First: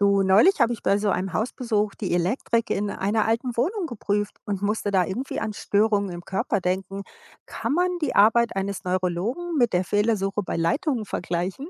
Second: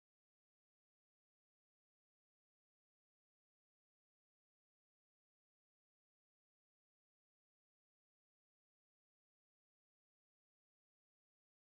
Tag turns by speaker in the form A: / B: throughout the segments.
A: Du, neulich habe ich bei so einem Hausbesuch die Elektrik in einer alten Wohnung geprüft und musste da irgendwie an Störungen im Körper denken. Kann man die Arbeit eines Neurologen mit der Fehlersuche bei Leitungen vergleichen?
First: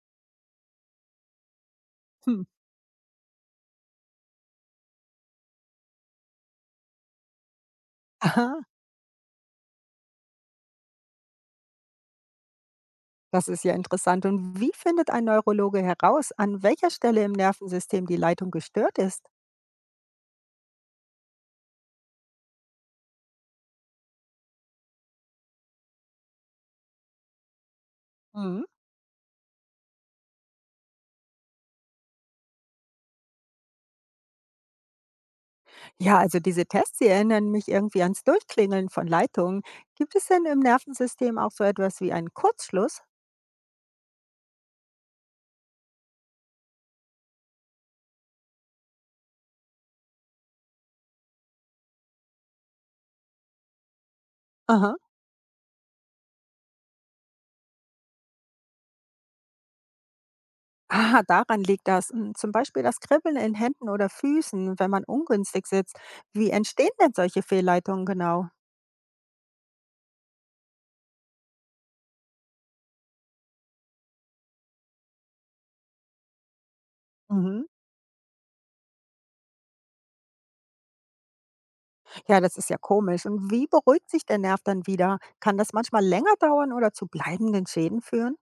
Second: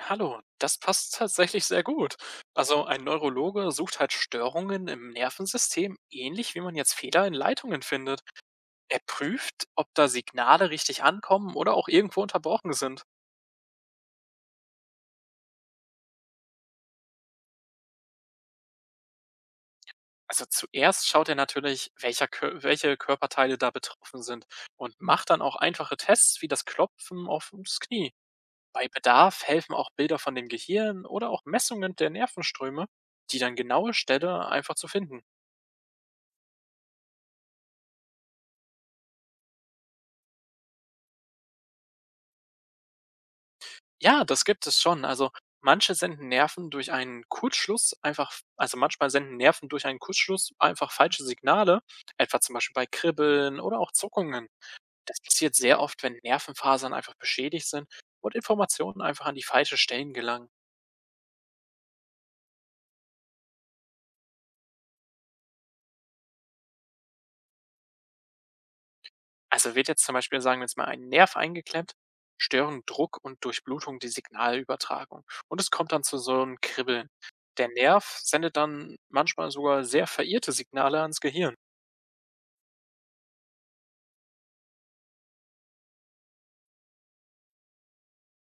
B: Hallo, das passt tatsächlich sehr gut.
A: Hm.
B: Also ein Neurologe sucht halt Störungen im Nervensystem, ähnlich wie man jetzt Fehler in Leitungen findet.
A: Aha,
B: Er prüft, ob da Signale richtig ankommen oder auch irgendwo unterbrochen sind.
A: das ist ja interessant. Und wie findet ein Neurologe heraus, an welcher Stelle im Nervensystem die Leitung gestört ist?
B: Also zuerst schaut er natürlich, welche Körperteile da betroffen sind und macht dann auch einfache Tests wie das Klopfen auf das Knie.
A: Hm.
B: Bei Bedarf helfen auch Bilder von dem Gehirn oder auch Messungen der Nervenströme, die dann genaue Stelle einfach zu finden.
A: Ja, also diese Tests, die erinnern mich irgendwie ans Durchklingeln von Leitungen. Gibt es denn im Nervensystem auch so etwas wie einen Kurzschluss?
B: Ja, das gibt es schon. Manche senden Nerven durch einen Kurzschluss einfach also, manchmal senden Nerven durch einen Kurzschluss einfach falsche Signale, etwa zum Beispiel bei Kribbeln oder auch Zuckungen.
A: Aha.
B: Das passiert sehr oft, wenn Nervenfasern einfach beschädigt sind und Informationen einfach an die falschen Stellen gelangen.
A: Ah, daran liegt das. Hm, zum Beispiel das Kribbeln in Händen oder Füßen, wenn man ungünstig sitzt. Wie entstehen denn solche Fehlleitungen genau?
B: Also, wird jetzt zum Beispiel, sagen wir jetzt mal, ein Nerv eingeklemmt, stören Druck und Durchblutung die Signalübertragung und es kommt dann zu so einem Kribbeln.
A: Mhm.
B: Der Nerv sendet dann manchmal sogar sehr verirrte Signale ans Gehirn.
A: Ja, das ist ja komisch. Und wie beruhigt sich der Nerv dann wieder? Kann das manchmal länger dauern oder zu bleibenden Schäden führen?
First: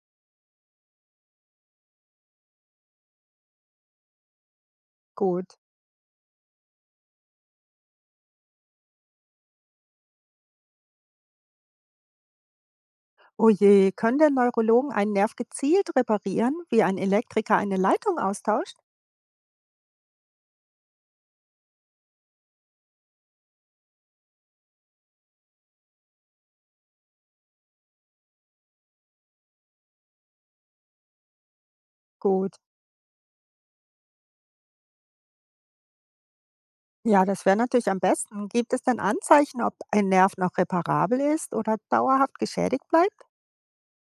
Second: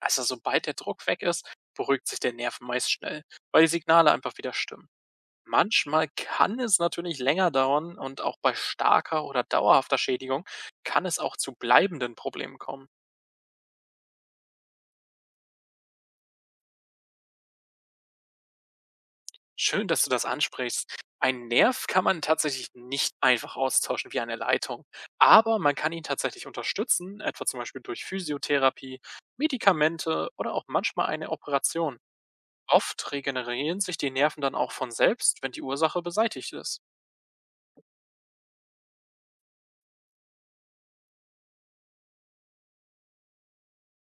B: Also sobald der Druck weg ist, beruhigt sich der Nerv meist schnell, weil die Signale einfach wieder stimmen.
A: Gut.
B: Manchmal kann es natürlich länger dauern und auch bei starker oder dauerhafter Schädigung kann es auch zu bleibenden Problemen kommen.
A: Oh je, können denn Neurologen einen Nerv gezielt reparieren, wie ein Elektriker eine Leitung austauscht?
B: Schön, dass du das ansprichst. Ein Nerv kann man tatsächlich nicht einfach austauschen wie eine Leitung, aber man kann ihn tatsächlich unterstützen, etwa zum Beispiel durch Physiotherapie, Medikamente oder auch manchmal eine Operation.
A: Gut.
B: Oft regenerieren sich die Nerven dann auch von selbst, wenn die Ursache beseitigt ist.
A: Ja, das wäre natürlich am besten. Gibt es denn Anzeichen, ob ein Nerv noch reparabel ist oder dauerhaft geschädigt bleibt?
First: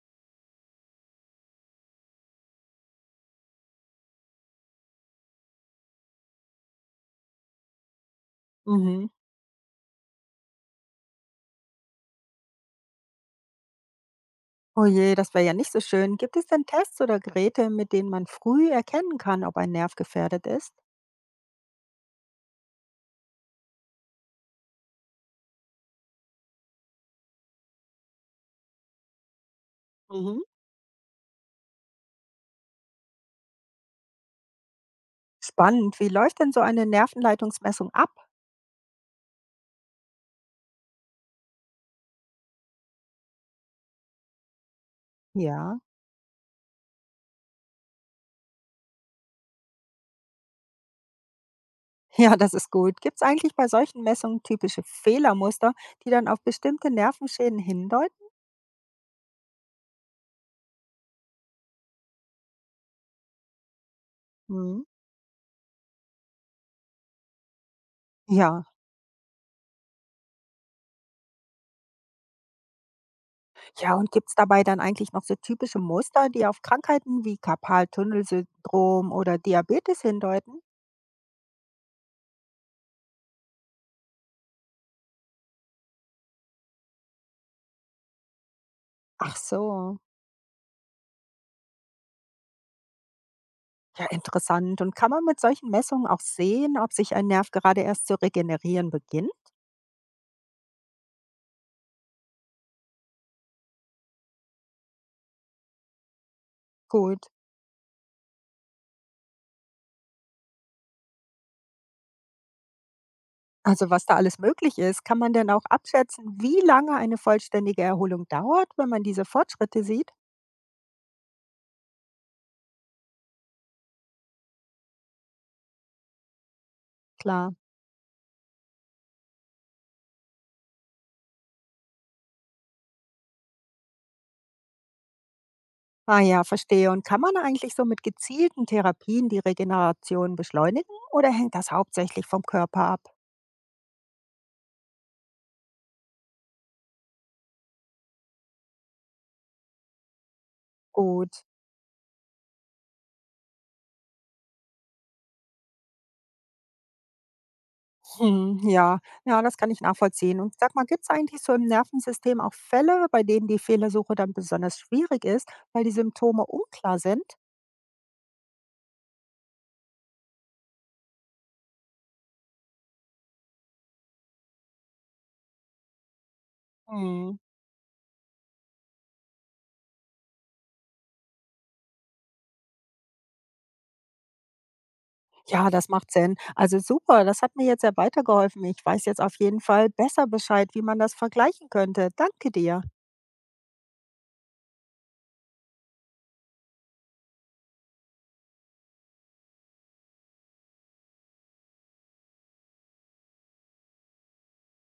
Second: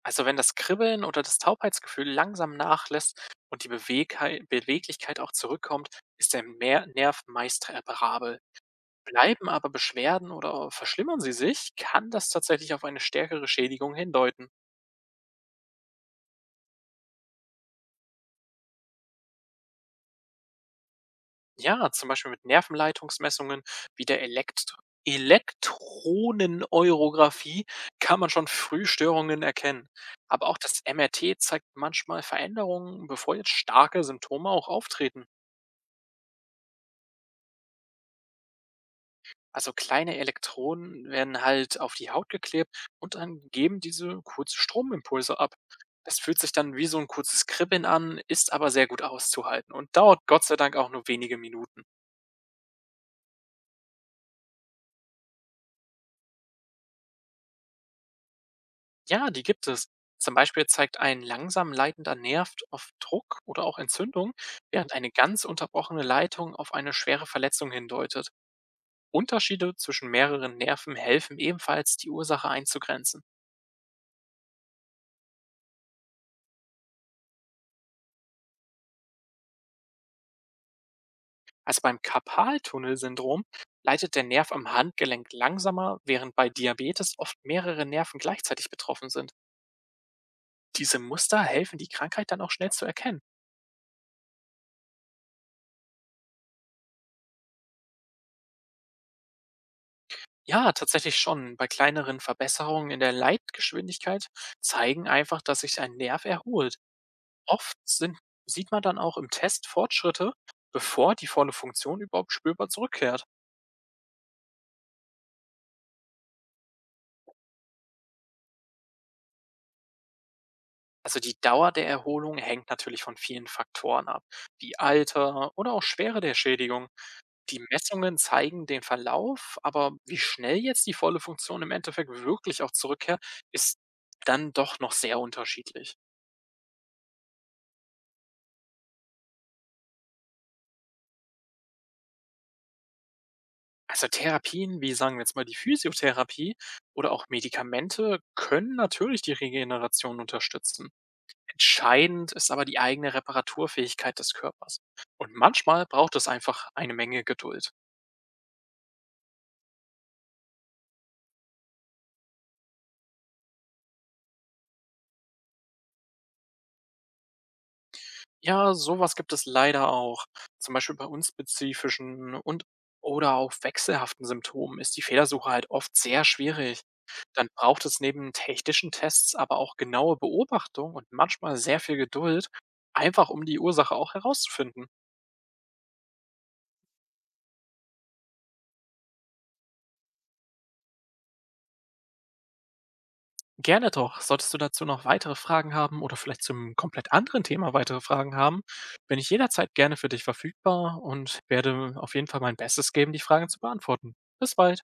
B: Also wenn das Kribbeln oder das Taubheitsgefühl langsam nachlässt und die Beweglichkeit auch zurückkommt, ist der Nerv meist reparabel.
A: Mhm.
B: Bleiben aber Beschwerden oder verschlimmern sie sich, kann das tatsächlich auf eine stärkere Schädigung hindeuten.
A: Oh je, das wäre ja nicht so schön. Gibt es denn Tests oder Geräte, mit denen man früh erkennen kann, ob ein Nerv gefährdet ist?
B: Ja, zum Beispiel mit Nervenleitungsmessungen wie der Elektroneneurographie kann man schon früh Störungen erkennen.
A: Mhm.
B: Aber auch das MRT zeigt manchmal Veränderungen, bevor jetzt starke Symptome auch auftreten.
A: Spannend, wie läuft denn so eine Nervenleitungsmessung ab?
B: Also kleine Elektronen werden halt auf die Haut geklebt und dann geben diese kurze Stromimpulse ab.
A: Ja.
B: Das fühlt sich dann wie so ein kurzes Kribbeln an, ist aber sehr gut auszuhalten und dauert Gott sei Dank auch nur wenige Minuten.
A: Ja, das ist gut. Gibt es eigentlich bei solchen Messungen typische Fehlermuster, die dann auf bestimmte Nervenschäden hindeuten?
B: Ja, die gibt es. Zum Beispiel zeigt ein langsam leitender Nerv auf Druck oder auch Entzündung,
A: Mhm.
B: während eine ganz unterbrochene Leitung auf eine schwere Verletzung hindeutet.
A: Ja.
B: Unterschiede zwischen mehreren Nerven helfen ebenfalls, die Ursache einzugrenzen.
A: Ja, und gibt es dabei dann eigentlich noch so typische Muster, die auf Krankheiten wie Karpaltunnelsyndrom oder Diabetes hindeuten?
B: Also beim Karpaltunnelsyndrom leidet der Nerv am Handgelenk langsamer, während bei Diabetes oft mehrere Nerven gleichzeitig betroffen sind.
A: Ach so.
B: Diese Muster helfen, die Krankheit dann auch schnell zu erkennen.
A: Ja, interessant. Und kann man mit solchen Messungen auch sehen, ob sich ein Nerv gerade erst zu regenerieren beginnt?
B: Ja, tatsächlich schon. Bei kleineren Verbesserungen in der Leitgeschwindigkeit zeigen einfach, dass sich ein Nerv erholt.
A: Gut.
B: Oft sind, sieht man dann auch im Test Fortschritte, bevor die volle Funktion überhaupt spürbar zurückkehrt.
A: Also was da alles möglich ist, kann man denn auch abschätzen, wie lange eine vollständige Erholung dauert, wenn man diese Fortschritte sieht?
B: Also die Dauer der Erholung hängt natürlich von vielen Faktoren ab, wie Alter oder auch Schwere der Schädigung.
A: Klar.
B: Die Messungen zeigen den Verlauf, aber wie schnell jetzt die volle Funktion im Endeffekt wirklich auch zurückkehrt, ist dann doch noch sehr unterschiedlich.
A: Ah ja, verstehe. Und kann man eigentlich so mit gezielten Therapien die Regeneration beschleunigen oder hängt das hauptsächlich vom Körper ab?
B: Also Therapien, wie sagen wir jetzt mal die Physiotherapie oder auch Medikamente, können natürlich die Regeneration unterstützen.
A: Gut.
B: Entscheidend ist aber die eigene Reparaturfähigkeit des Körpers. Und manchmal braucht es einfach eine Menge Geduld.
A: Mhm, ja, ja, das kann ich nachvollziehen. Und sag mal, gibt es eigentlich so im Nervensystem auch Fälle, bei denen die Fehlersuche dann besonders schwierig ist, weil die Symptome unklar sind?
B: Ja, sowas gibt es leider auch. Zum Beispiel bei unspezifischen und oder auch wechselhaften Symptomen ist die Fehlersuche halt oft sehr schwierig.
A: Mhm.
B: Dann braucht es neben technischen Tests aber auch genaue Beobachtung und manchmal sehr viel Geduld, einfach um die Ursache auch herauszufinden.
A: Ja, das macht Sinn. Also super, das hat mir jetzt sehr weitergeholfen. Ich weiß jetzt auf jeden Fall besser Bescheid, wie man das vergleichen könnte. Danke dir.
B: Gerne doch. Solltest du dazu noch weitere Fragen haben oder vielleicht zum komplett anderen Thema weitere Fragen haben, bin ich jederzeit gerne für dich verfügbar und werde auf jeden Fall mein Bestes geben, die Fragen zu beantworten. Bis bald.